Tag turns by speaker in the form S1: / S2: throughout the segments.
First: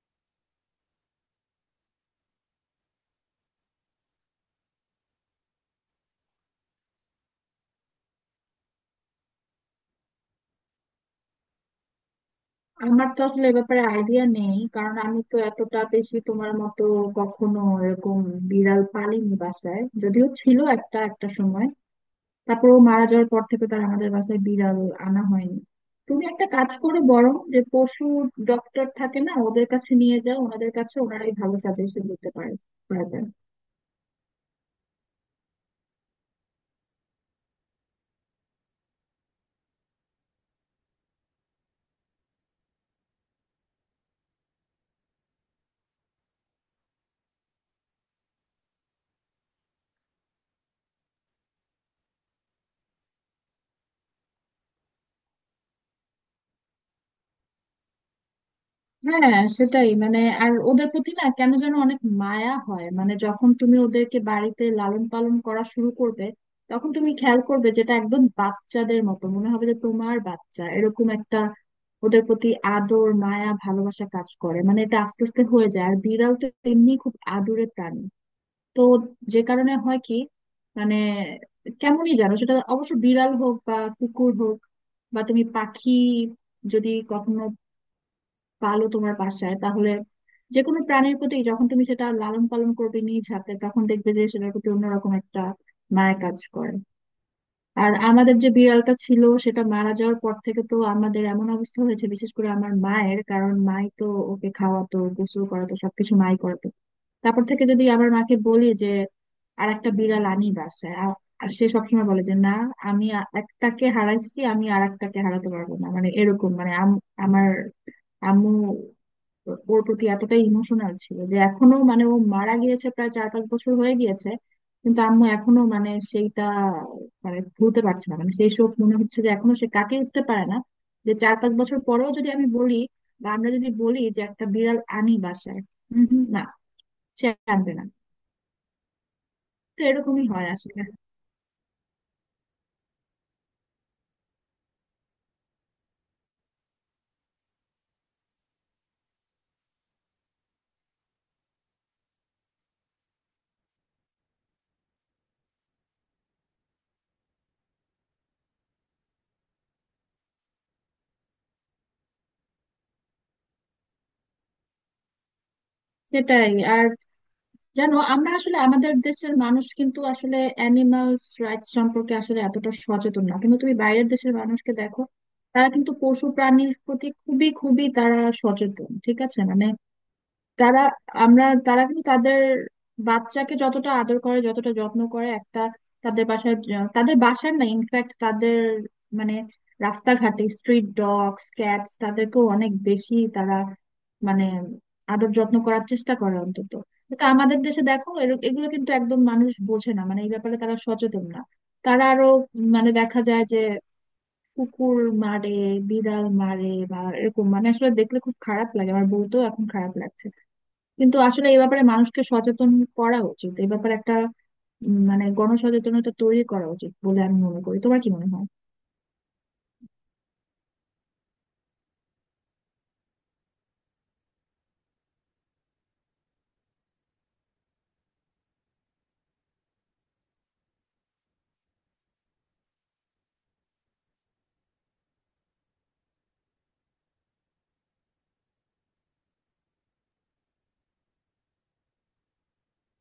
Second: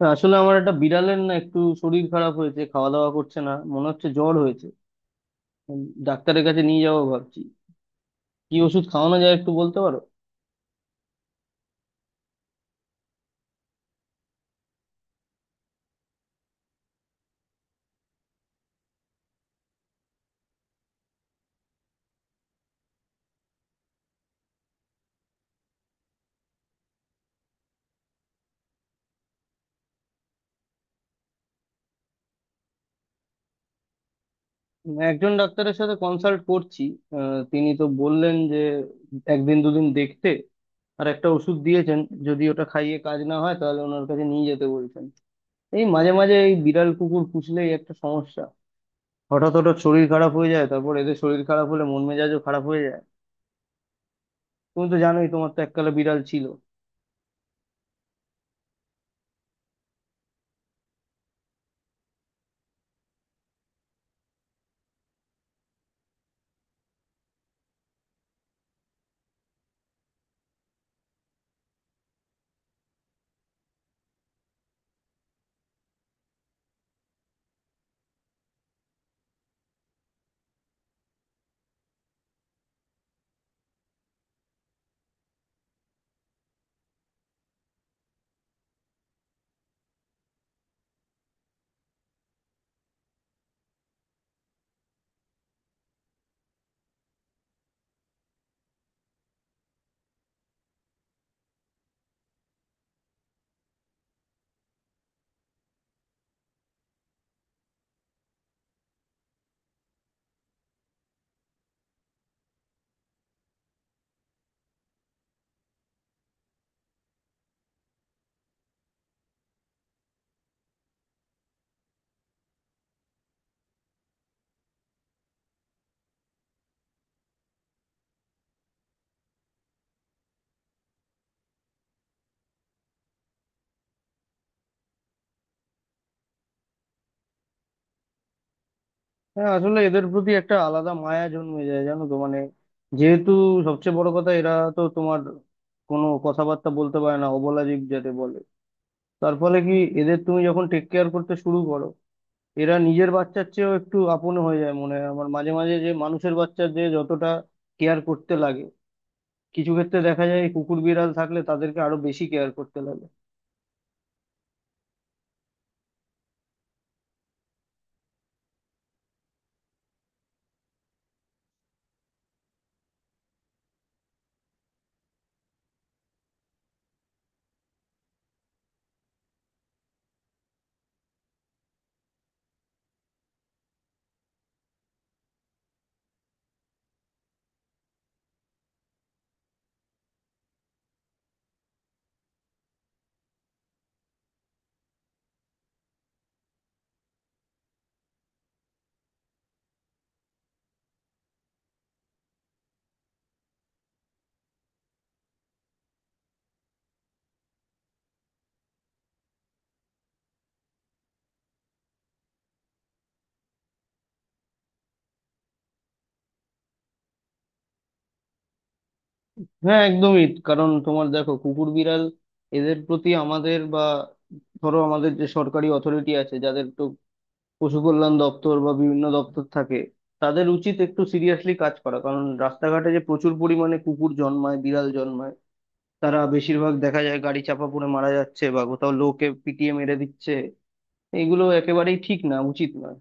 S1: না, আসলে আমার একটা বিড়ালের না একটু শরীর খারাপ হয়েছে, খাওয়া দাওয়া করছে না, মনে হচ্ছে জ্বর হয়েছে। উম, ডাক্তারের কাছে নিয়ে যাবো ভাবছি। কি ওষুধ খাওয়ানো যায় একটু বলতে পারো?
S2: আমার তো আসলে এ ব্যাপারে আইডিয়া নেই, কারণ আমি তো এতটা বেশি তোমার মতো কখনো এরকম বিড়াল পালিনি, বাসায় যদিও ছিল একটা একটা সময়। তারপর ও মারা যাওয়ার পর থেকে তার আমাদের বাসায় বিড়াল আনা হয়নি। তুমি একটা কাজ করে বরং, যে পশু ডক্টর থাকে না, ওদের কাছে নিয়ে যাও, ওনাদের কাছে, ওনারাই ভালো সাজেশন দিতে পারে, পারবেন।
S1: একজন ডাক্তারের সাথে কনসাল্ট করছি। তিনি তো বললেন যে একদিন দুদিন দেখতে, আর একটা ওষুধ দিয়েছেন। যদি ওটা খাইয়ে কাজ না হয় তাহলে ওনার কাছে নিয়ে যেতে বলছেন। এই মাঝে মাঝে এই বিড়াল কুকুর পুষলেই একটা সমস্যা, হঠাৎ হঠাৎ শরীর খারাপ হয়ে যায়। তারপর এদের শরীর খারাপ হলে মন মেজাজও খারাপ হয়ে যায়। তুমি তো জানোই, তোমার তো এককালে বিড়াল ছিল।
S2: হ্যাঁ, সেটাই। মানে আর ওদের প্রতি না, কেন যেন অনেক মায়া হয়, মানে যখন তুমি ওদেরকে বাড়িতে লালন পালন করা শুরু করবে, তখন তুমি খেয়াল করবে, যেটা একদম বাচ্চাদের মতো মনে হবে, যে তোমার বাচ্চা এরকম একটা, ওদের প্রতি আদর মায়া ভালোবাসা কাজ করে। মানে এটা আস্তে আস্তে হয়ে যায়। আর বিড়াল তো এমনি খুব আদুরে প্রাণী, তো যে কারণে হয় কি, মানে কেমনই জানো, সেটা অবশ্য বিড়াল হোক বা কুকুর হোক, বা তুমি পাখি যদি কখনো পালো তোমার বাসায়, তাহলে যে কোনো প্রাণীর প্রতি যখন তুমি সেটা লালন পালন করবে নিজ হাতে, তখন দেখবে যে সেটার প্রতি অন্যরকম একটা মায়া কাজ করে। আর আমাদের যে বিড়ালটা ছিল সেটা মারা যাওয়ার পর থেকে তো আমাদের এমন অবস্থা হয়েছে, বিশেষ করে আমার মায়ের, কারণ মাই তো ওকে খাওয়াতো, গোসল করাতো, সবকিছু মাই করাতো। তারপর থেকে যদি আমার মাকে বলি যে আর একটা বিড়াল আনি বাসায়, আর সে সবসময় বলে যে না, আমি একটাকে হারাইছি, আমি আর একটাকে হারাতে পারবো না। মানে এরকম, মানে আমার আম্মু ওর প্রতি এতটাই ইমোশনাল ছিল, যে এখনো, মানে ও মারা গিয়েছে প্রায় 4-5 বছর হয়ে গিয়েছে, কিন্তু আম্মু এখনো, মানে সেইটা, মানে ভুলতে পারছে না। মানে সেই শোক মনে হচ্ছে যে এখনো সে কাটিয়ে উঠতে পারে না, যে 4-5 বছর পরেও যদি আমি বলি, বা আমরা যদি বলি যে একটা বিড়াল আনি বাসায়, হম হম, না, সে আনবে না।
S1: হ্যাঁ, আসলে
S2: তো
S1: এদের
S2: এরকমই
S1: প্রতি
S2: হয়
S1: একটা
S2: আসলে।
S1: আলাদা মায়া জন্মে যায়, জানো তো। মানে যেহেতু সবচেয়ে বড় কথা, এরা তো তোমার কোনো কথাবার্তা বলতে পারে না, অবলা জীব যাতে বলে। তার ফলে কি, এদের তুমি যখন টেক কেয়ার করতে শুরু করো, এরা নিজের বাচ্চার চেয়েও একটু আপন হয়ে যায়। মনে হয় আমার মাঝে মাঝে যে মানুষের বাচ্চার যে যতটা কেয়ার করতে লাগে, কিছু ক্ষেত্রে দেখা যায় কুকুর বিড়াল থাকলে তাদেরকে আরো বেশি কেয়ার করতে লাগে।
S2: সেটাই। আর জানো, আমরা আসলে আমাদের দেশের মানুষ কিন্তু আসলে অ্যানিমালস রাইটস সম্পর্কে আসলে এতটা সচেতন না, কিন্তু তুমি বাইরের দেশের মানুষকে দেখো, তারা কিন্তু পশু প্রাণীর প্রতি খুবই খুবই তারা সচেতন, ঠিক আছে। মানে তারা, আমরা, তারা কিন্তু তাদের বাচ্চাকে যতটা আদর করে, যতটা যত্ন করে একটা, তাদের বাসায় তাদের বাসার না, ইনফ্যাক্ট তাদের, মানে রাস্তাঘাটে স্ট্রিট ডগস ক্যাটস, তাদেরকেও অনেক বেশি তারা, মানে আদর যত্ন করার চেষ্টা করে অন্তত। কিন্তু আমাদের দেশে দেখো এগুলো কিন্তু একদম মানুষ বোঝে না, মানে এই ব্যাপারে তারা সচেতন না। তারা আরো, মানে দেখা যায় যে কুকুর মারে, বিড়াল মারে, বা এরকম, মানে আসলে দেখলে খুব খারাপ লাগে, আমার বলতেও এখন খারাপ লাগছে। কিন্তু আসলে এই ব্যাপারে মানুষকে সচেতন করা উচিত, এই ব্যাপারে একটা মানে গণসচেতনতা তৈরি করা উচিত বলে আমি মনে করি। তোমার কি মনে হয়?
S1: হ্যাঁ, একদমই। কারণ তোমার দেখো কুকুর বিড়াল এদের প্রতি আমাদের, বা ধরো আমাদের যে সরকারি অথরিটি আছে, পশু কল্যাণ দপ্তর বা বিভিন্ন দপ্তর থাকে, তাদের উচিত একটু সিরিয়াসলি কাজ করা। কারণ রাস্তাঘাটে যে প্রচুর পরিমাণে কুকুর জন্মায় বিড়াল জন্মায়, তারা বেশিরভাগ দেখা যায় গাড়ি চাপা পড়ে মারা যাচ্ছে বা কোথাও লোকে পিটিয়ে মেরে দিচ্ছে। এগুলো একেবারেই ঠিক না, উচিত নয়।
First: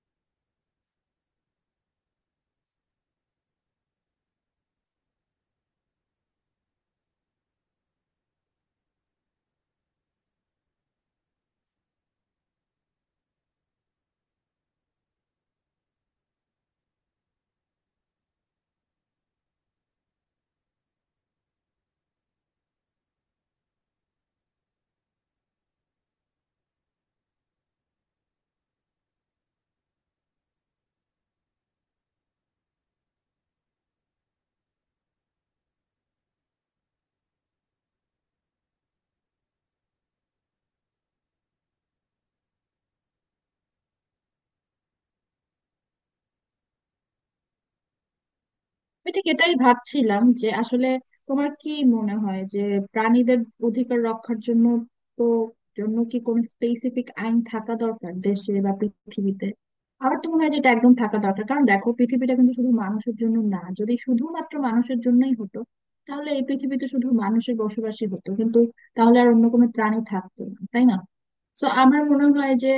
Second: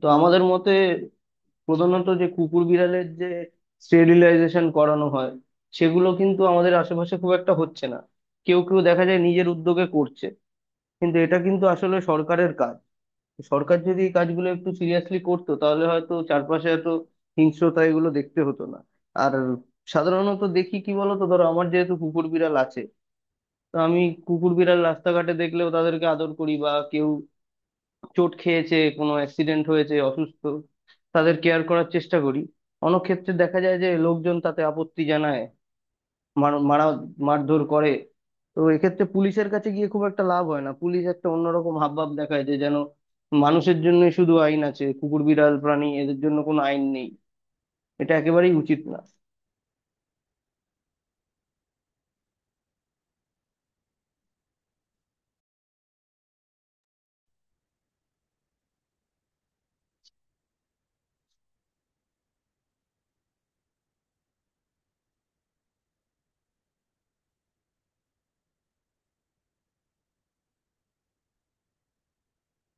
S1: তো আমাদের মতে প্রধানত যে কুকুর বিড়ালের যে স্টেরিলাইজেশন করানো হয়, সেগুলো কিন্তু আমাদের আশেপাশে খুব একটা হচ্ছে না। কেউ কেউ দেখা যায় নিজের উদ্যোগে করছে, কিন্তু এটা কিন্তু আসলে সরকারের কাজ। সরকার যদি এই কাজগুলো একটু সিরিয়াসলি করতো তাহলে হয়তো চারপাশে এত হিংস্রতা এগুলো দেখতে হতো না। আর সাধারণত দেখি কি বলতো, ধরো আমার যেহেতু কুকুর বিড়াল আছে, তো আমি কুকুর বিড়াল রাস্তাঘাটে দেখলেও তাদেরকে আদর করি, বা কেউ চোট খেয়েছে, কোনো অ্যাক্সিডেন্ট হয়েছে, অসুস্থ, তাদের কেয়ার করার চেষ্টা করি। অনেক ক্ষেত্রে দেখা যায় যে লোকজন তাতে আপত্তি জানায়, মার মারা, মারধর করে। তো এক্ষেত্রে পুলিশের কাছে গিয়ে খুব একটা লাভ হয় না, পুলিশ একটা অন্যরকম হাবভাব দেখায়, যে যেন মানুষের জন্য শুধু আইন আছে, কুকুর বিড়াল প্রাণী এদের জন্য কোনো আইন নেই। এটা একেবারেই উচিত না।
S2: আমি ঠিক এটাই ভাবছিলাম যে আসলে তোমার কি মনে হয় যে প্রাণীদের অধিকার রক্ষার জন্য, তো জন্য কি কোনো স্পেসিফিক আইন থাকা দরকার দেশে বা পৃথিবীতে? আমার তো মনে হয় যে এটা একদম থাকা দরকার। কারণ দেখো, পৃথিবীটা কিন্তু শুধু মানুষের জন্য না। যদি শুধুমাত্র মানুষের জন্যই হতো তাহলে এই পৃথিবীতে শুধু মানুষের বসবাসই হতো, কিন্তু তাহলে আর অন্য কোনো প্রাণী থাকতো না, তাই না? সো আমার মনে হয় যে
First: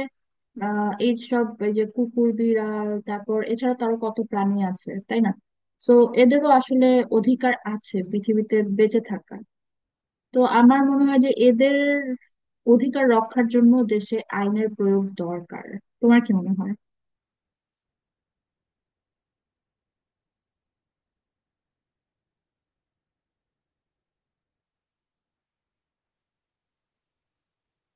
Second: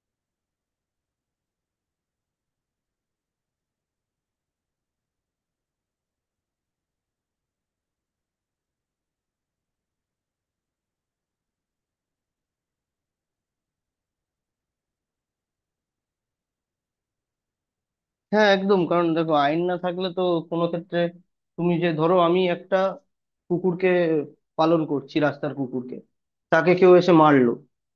S2: এইসব, এই যে কুকুর বিড়াল, তারপর এছাড়া তো আরো কত প্রাণী আছে, তাই না? তো এদেরও আসলে অধিকার আছে পৃথিবীতে বেঁচে থাকার। তো আমার মনে হয় যে এদের অধিকার রক্ষার জন্য দেশে আইনের প্রয়োগ দরকার। তোমার কি মনে হয়?
S1: হ্যাঁ, একদম। কারণ দেখো আইন না থাকলে তো কোনো ক্ষেত্রে, তুমি যে ধরো আমি একটা কুকুরকে পালন করছি রাস্তার কুকুরকে, তাকে কেউ এসে মারলো,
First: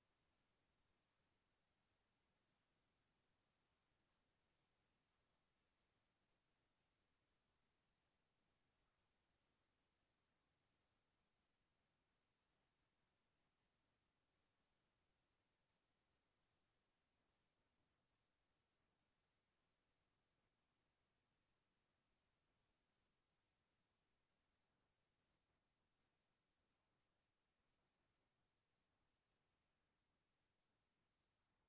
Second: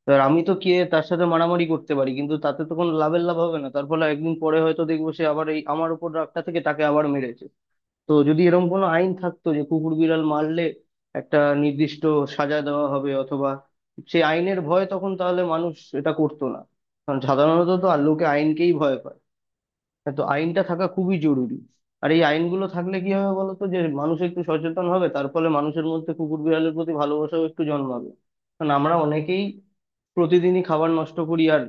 S1: এবার আমি তো গিয়ে তার সাথে মারামারি করতে পারি কিন্তু তাতে তো কোনো লাভের লাভ হবে না। তার ফলে একদিন পরে হয়তো দেখবো সে আবার এই আমার উপর রাগটা থেকে তাকে আবার মেরেছে। তো যদি এরকম কোনো আইন থাকতো যে কুকুর বিড়াল মারলে একটা নির্দিষ্ট সাজা দেওয়া হবে, অথবা সেই আইনের ভয় তখন তাহলে মানুষ এটা করতো না। কারণ সাধারণত তো আর লোকে আইনকেই ভয় পায়। হ্যাঁ, তো আইনটা থাকা খুবই জরুরি। আর এই আইনগুলো থাকলে কি হবে বলতো, যে মানুষ একটু সচেতন হবে, তার ফলে মানুষের মধ্যে কুকুর বিড়ালের প্রতি ভালোবাসাও একটু জন্মাবে। কারণ আমরা অনেকেই প্রতিদিনই খাবার নষ্ট করি, আর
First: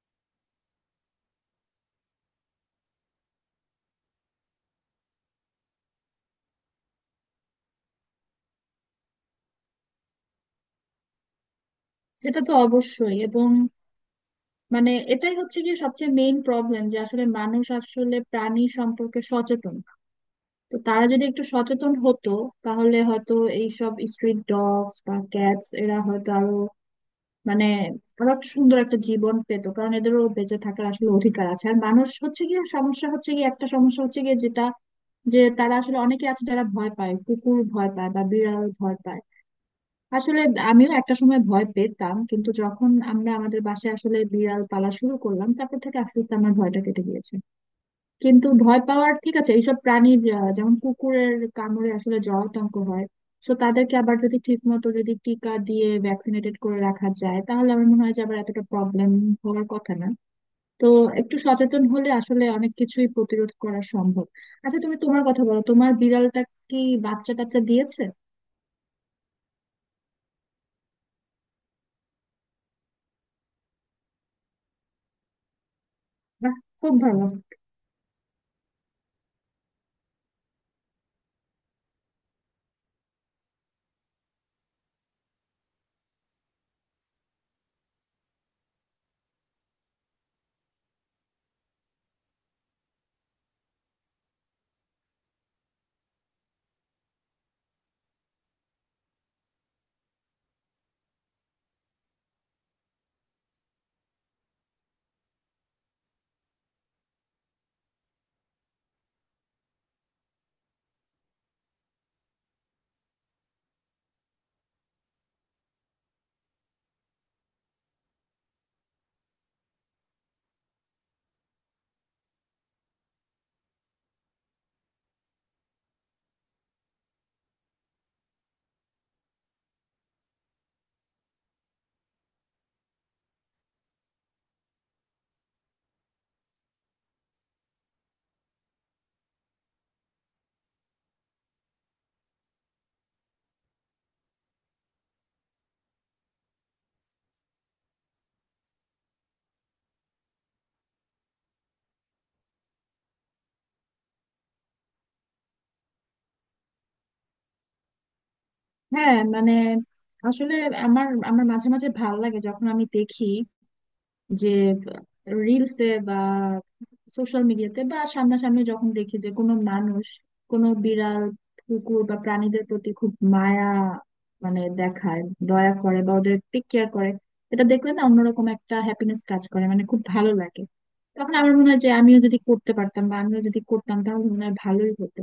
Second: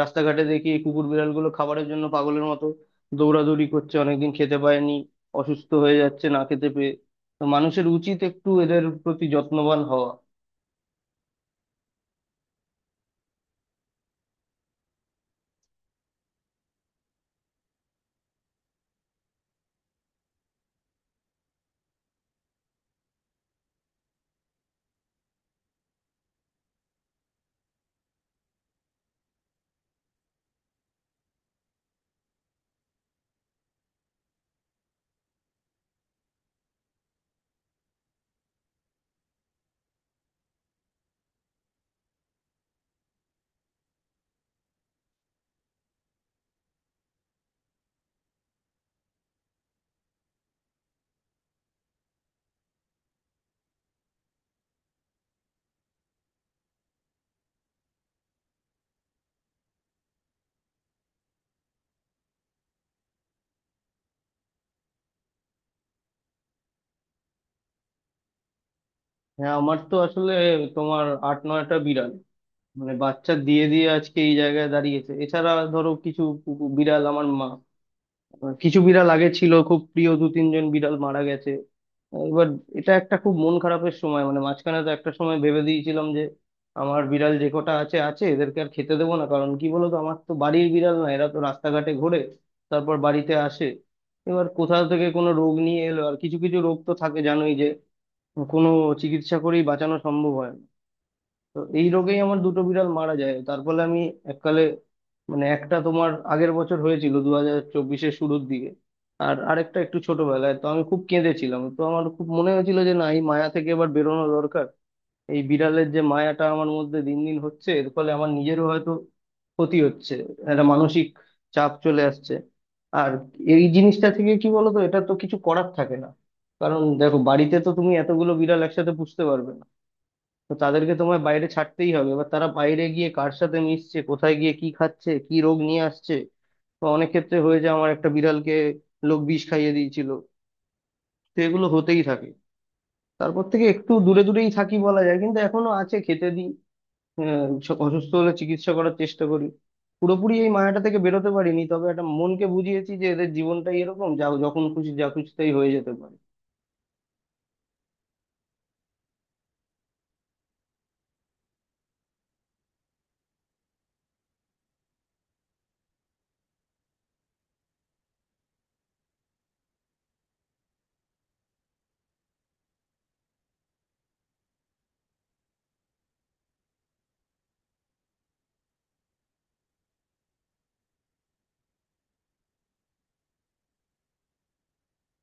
S1: রাস্তাঘাটে দেখি এই কুকুর বিড়ালগুলো খাবারের জন্য পাগলের মতো দৌড়াদৌড়ি করছে, অনেকদিন খেতে পায়নি, অসুস্থ হয়ে যাচ্ছে না খেতে পেয়ে। তো মানুষের উচিত একটু এদের প্রতি যত্নবান হওয়া।
S2: সেটা তো অবশ্যই, এবং মানে এটাই হচ্ছে গিয়ে সবচেয়ে মেইন প্রবলেম, যে আসলে মানুষ আসলে প্রাণী সম্পর্কে সচেতন না। তো তারা যদি একটু সচেতন হতো তাহলে হয়তো এইসব স্ট্রিট ডগস বা ক্যাটস এরা হয়তো আরো, মানে ওরা সুন্দর একটা জীবন পেতো। কারণ এদেরও বেঁচে থাকার আসলে অধিকার আছে। আর মানুষ হচ্ছে গিয়ে সমস্যা, হচ্ছে গিয়ে একটা সমস্যা হচ্ছে গিয়ে, যেটা, যে তারা আসলে অনেকে আছে যারা ভয় পায়, কুকুর ভয় পায় বা বিড়াল ভয় পায়। আসলে আমিও একটা সময় ভয় পেতাম, কিন্তু যখন আমরা আমাদের বাসায় আসলে বিড়াল পালা শুরু করলাম, তারপর থেকে আস্তে আস্তে আমার ভয়টা কেটে গিয়েছে। কিন্তু ভয় পাওয়ার, ঠিক আছে, এইসব প্রাণীর যেমন কুকুরের কামড়ে আসলে জলাতঙ্ক হয়, তো তাদেরকে আবার যদি ঠিক মতো যদি টিকা দিয়ে ভ্যাকসিনেটেড করে রাখা যায়, তাহলে আমার মনে হয় যে আবার এতটা প্রবলেম হওয়ার কথা না। তো একটু সচেতন হলে আসলে অনেক কিছুই প্রতিরোধ করা সম্ভব। আচ্ছা, তুমি তোমার কথা বলো, তোমার বিড়ালটা কি বাচ্চা টাচ্চা দিয়েছে?
S1: হ্যাঁ, আমার তো আসলে তোমার আট নয়টা বিড়াল মানে বাচ্চা দিয়ে দিয়ে আজকে এই জায়গায় দাঁড়িয়েছে। এছাড়া ধরো কিছু
S2: বাহ,
S1: কুকুর-
S2: খুব
S1: বিড়াল আমার
S2: ভালো।
S1: মা, মানে কিছু বিড়াল আগে ছিল খুব প্রিয়, দু তিনজন বিড়াল মারা গেছে। এবার এটা একটা খুব মন খারাপের সময়। মানে মাঝখানে তো একটা সময় ভেবে দিয়েছিলাম যে আমার বিড়াল যে কটা আছে আছে, এদেরকে আর খেতে দেবো না। কারণ কি বলতো, আমার তো বাড়ির বিড়াল না, এরা তো রাস্তাঘাটে ঘোরে, তারপর বাড়িতে আসে। এবার কোথা থেকে কোনো রোগ নিয়ে এলো, আর কিছু কিছু রোগ তো থাকে জানোই, যে কোনো চিকিৎসা করেই বাঁচানো সম্ভব হয় না। তো এই রোগেই আমার দুটো বিড়াল মারা যায়। তার ফলে আমি এককালে, মানে একটা তোমার আগের বছর হয়েছিল 2024-এর শুরুর দিকে, আর আরেকটা একটু ছোটবেলায়, তো আমি খুব কেঁদেছিলাম। তো আমার খুব মনে হয়েছিল যে না, এই মায়া থেকে এবার বেরোনো দরকার। এই বিড়ালের যে মায়াটা আমার মধ্যে দিন দিন হচ্ছে, এর ফলে আমার নিজেরও হয়তো ক্ষতি হচ্ছে, একটা মানসিক চাপ চলে আসছে। আর এই জিনিসটা থেকে কি বলতো, এটা তো কিছু করার থাকে না। কারণ দেখো বাড়িতে তো তুমি এতগুলো বিড়াল একসাথে পুষতে পারবে না। তো তাদেরকে তোমায় বাইরে ছাড়তেই হবে। এবার তারা বাইরে গিয়ে কার সাথে মিশছে, কোথায় গিয়ে কি খাচ্ছে, কি রোগ নিয়ে আসছে। তো অনেক ক্ষেত্রে হয়ে যায়, আমার একটা বিড়ালকে লোক বিষ খাইয়ে দিয়েছিল। তো এগুলো হতেই থাকে। তারপর থেকে একটু দূরে দূরেই থাকি বলা যায়, কিন্তু এখনো আছে, খেতে দিই। স- অসুস্থ হলে চিকিৎসা করার চেষ্টা করি। পুরোপুরি এই মায়াটা থেকে বেরোতে পারিনি, তবে একটা মনকে বুঝিয়েছি যে এদের জীবনটাই এরকম, যা যখন খুশি যা খুশি তাই হয়ে যেতে পারে।
S2: হ্যাঁ, মানে আসলে আমার আমার মাঝে মাঝে ভালো লাগে যখন আমি দেখি যে রিলসে বা সোশ্যাল মিডিয়াতে বা সামনাসামনি যখন দেখি যে কোনো মানুষ কোনো বিড়াল, কুকুর বা প্রাণীদের প্রতি খুব মায়া, মানে দেখায়, দয়া করে বা ওদের টেক কেয়ার করে। এটা দেখলে না অন্যরকম একটা হ্যাপিনেস কাজ করে, মানে খুব ভালো লাগে। তখন আমার মনে হয় যে আমিও যদি করতে পারতাম বা আমিও যদি করতাম তাহলে মনে হয় ভালোই হতো।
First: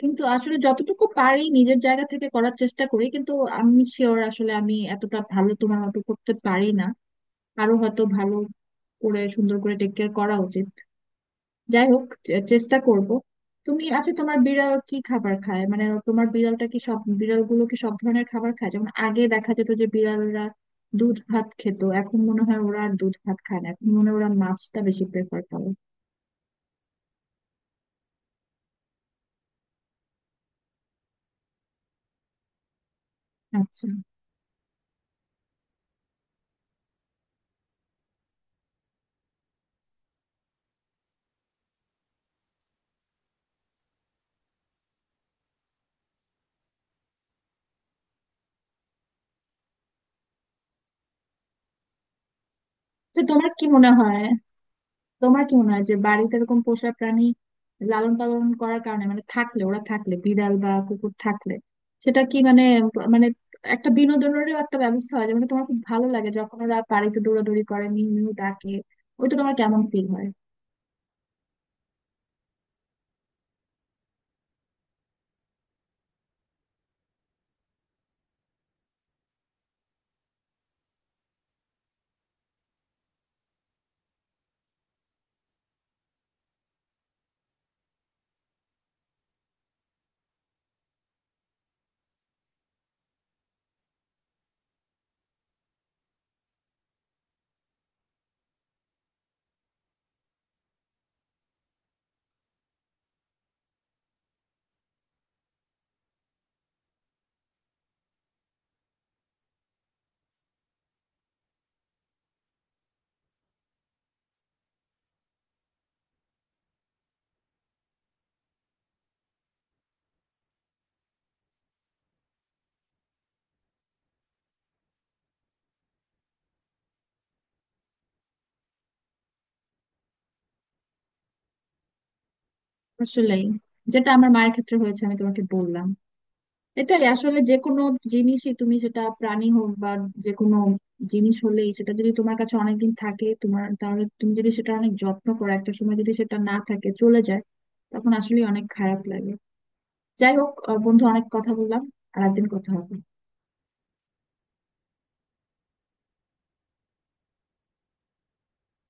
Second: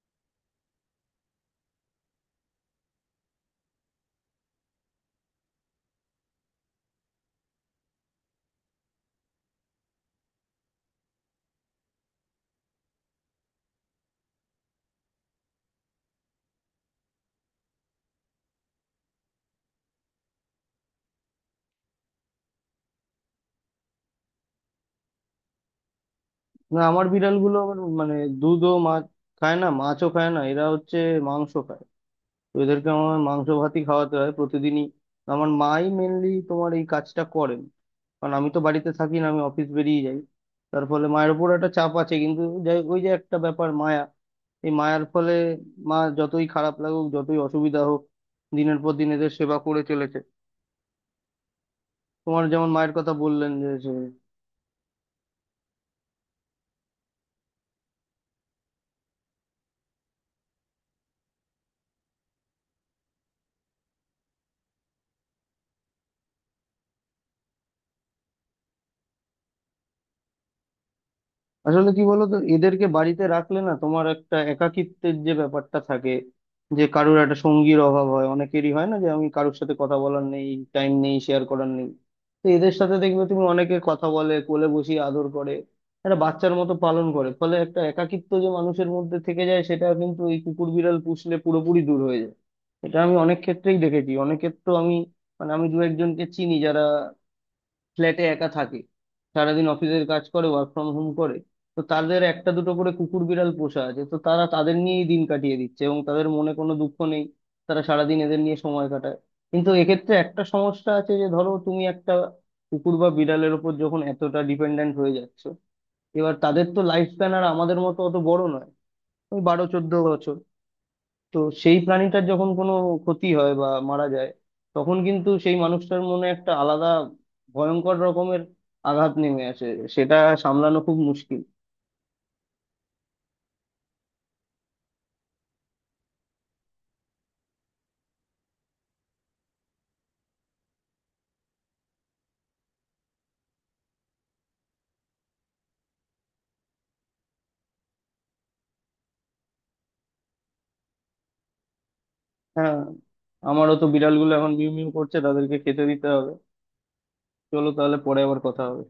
S2: কিন্তু আসলে যতটুকু পারি নিজের জায়গা থেকে করার চেষ্টা করি, কিন্তু আমি শিওর আসলে আমি এতটা ভালো তোমার মতো করতে পারি না, আরো হয়তো ভালো করে সুন্দর করে টেক কেয়ার করা উচিত। যাই হোক, চেষ্টা করব। তুমি, আচ্ছা, তোমার বিড়াল কি খাবার খায়? মানে তোমার বিড়ালটা কি, সব বিড়ালগুলো কি সব ধরনের খাবার খায়? যেমন আগে দেখা যেত যে বিড়ালরা দুধ ভাত খেত, এখন মনে হয় ওরা আর দুধ ভাত খায় না, এখন মনে হয় ওরা মাছটা বেশি প্রেফার করে।
S1: না, আমার বিড়ালগুলো আবার মানে দুধও মাছ খায় না, মাছও খায় না, এরা হচ্ছে মাংস খায়। তো এদেরকে আমার মাংস ভাতই
S2: আচ্ছা,
S1: খাওয়াতে হয় প্রতিদিনই। আমার মাই মেনলি তোমার এই কাজটা করেন। কারণ আমি তো বাড়িতে থাকি না, আমি অফিস বেরিয়ে যাই। তার ফলে মায়ের উপর একটা চাপ আছে, কিন্তু যাই, ওই যে একটা ব্যাপার মায়া, এই মায়ার ফলে মা যতই খারাপ লাগুক, যতই অসুবিধা হোক, দিনের পর দিন এদের সেবা করে চলেছে। তোমার যেমন মায়ের কথা
S2: তো তোমার
S1: বললেন
S2: কি
S1: যে
S2: মনে
S1: সে।
S2: হয়, তোমার কি মনে হয় যে বাড়িতে এরকম পোষা প্রাণী লালন পালন করার কারণে, মানে থাকলে, ওরা থাকলে, বিড়াল বা কুকুর থাকলে সেটা কি, মানে মানে একটা বিনোদনেরও একটা ব্যবস্থা হয়, যে মানে তোমার খুব ভালো লাগে যখন ওরা বাড়িতে দৌড়াদৌড়ি করে মিউ মিউ ডাকে, ওইটা তোমার কেমন ফিল হয়?
S1: আসলে কি বলতো, এদেরকে বাড়িতে রাখলে না তোমার একটা একাকিত্বের যে ব্যাপারটা থাকে, যে কারুর একটা সঙ্গীর অভাব হয় অনেকেরই, হয় না যে আমি কারুর সাথে কথা বলার নেই, টাইম নেই, শেয়ার করার নেই। তো এদের সাথে দেখবে তুমি অনেকে কথা বলে, কোলে বসিয়ে আদর করে, একটা বাচ্চার মতো পালন করে। ফলে একটা একাকিত্ব যে মানুষের মধ্যে থেকে যায় সেটা কিন্তু এই কুকুর বিড়াল পুষলে পুরোপুরি দূর হয়ে যায়। এটা আমি অনেক ক্ষেত্রেই দেখেছি। অনেকের তো আমি মানে আমি দু একজনকে চিনি যারা ফ্ল্যাটে একা থাকে, সারাদিন অফিসের কাজ করে, ওয়ার্ক ফ্রম হোম করে। তো তাদের একটা দুটো করে কুকুর বিড়াল পোষা আছে, তো তারা তাদের নিয়েই দিন কাটিয়ে দিচ্ছে এবং তাদের মনে কোনো দুঃখ নেই। তারা সারাদিন এদের নিয়ে সময় কাটায়। কিন্তু এক্ষেত্রে একটা সমস্যা আছে, যে ধরো তুমি একটা কুকুর বা বিড়ালের ওপর যখন এতটা ডিপেন্ডেন্ট হয়ে যাচ্ছ, এবার তাদের তো লাইফ স্প্যান আর আমাদের মতো অত বড় নয়, ওই বারো চোদ্দ বছর। তো সেই প্রাণীটার যখন কোনো ক্ষতি হয় বা মারা যায়, তখন কিন্তু সেই মানুষটার মনে একটা আলাদা, ভয়ঙ্কর রকমের আঘাত নেমে আসে। সেটা সামলানো খুব মুশকিল।
S2: আসলেই, যেটা আমার মায়ের ক্ষেত্রে হয়েছে, আমি তোমাকে বললাম। এটাই আসলে, যে কোনো জিনিসই তুমি, সেটা প্রাণী হোক বা যে কোনো জিনিস হলেই, সেটা যদি তোমার কাছে অনেকদিন থাকে, তোমার, তাহলে তুমি যদি সেটা অনেক যত্ন করো, একটা সময় যদি সেটা না থাকে, চলে যায়, তখন আসলে অনেক খারাপ লাগে। যাই হোক বন্ধু, অনেক কথা বললাম, আর একদিন কথা
S1: হ্যাঁ,
S2: হবে।
S1: আমারও তো বিড়ালগুলো এখন মিউ মিউ করছে, তাদেরকে খেতে দিতে হবে। চলো তাহলে পরে আবার কথা হবে।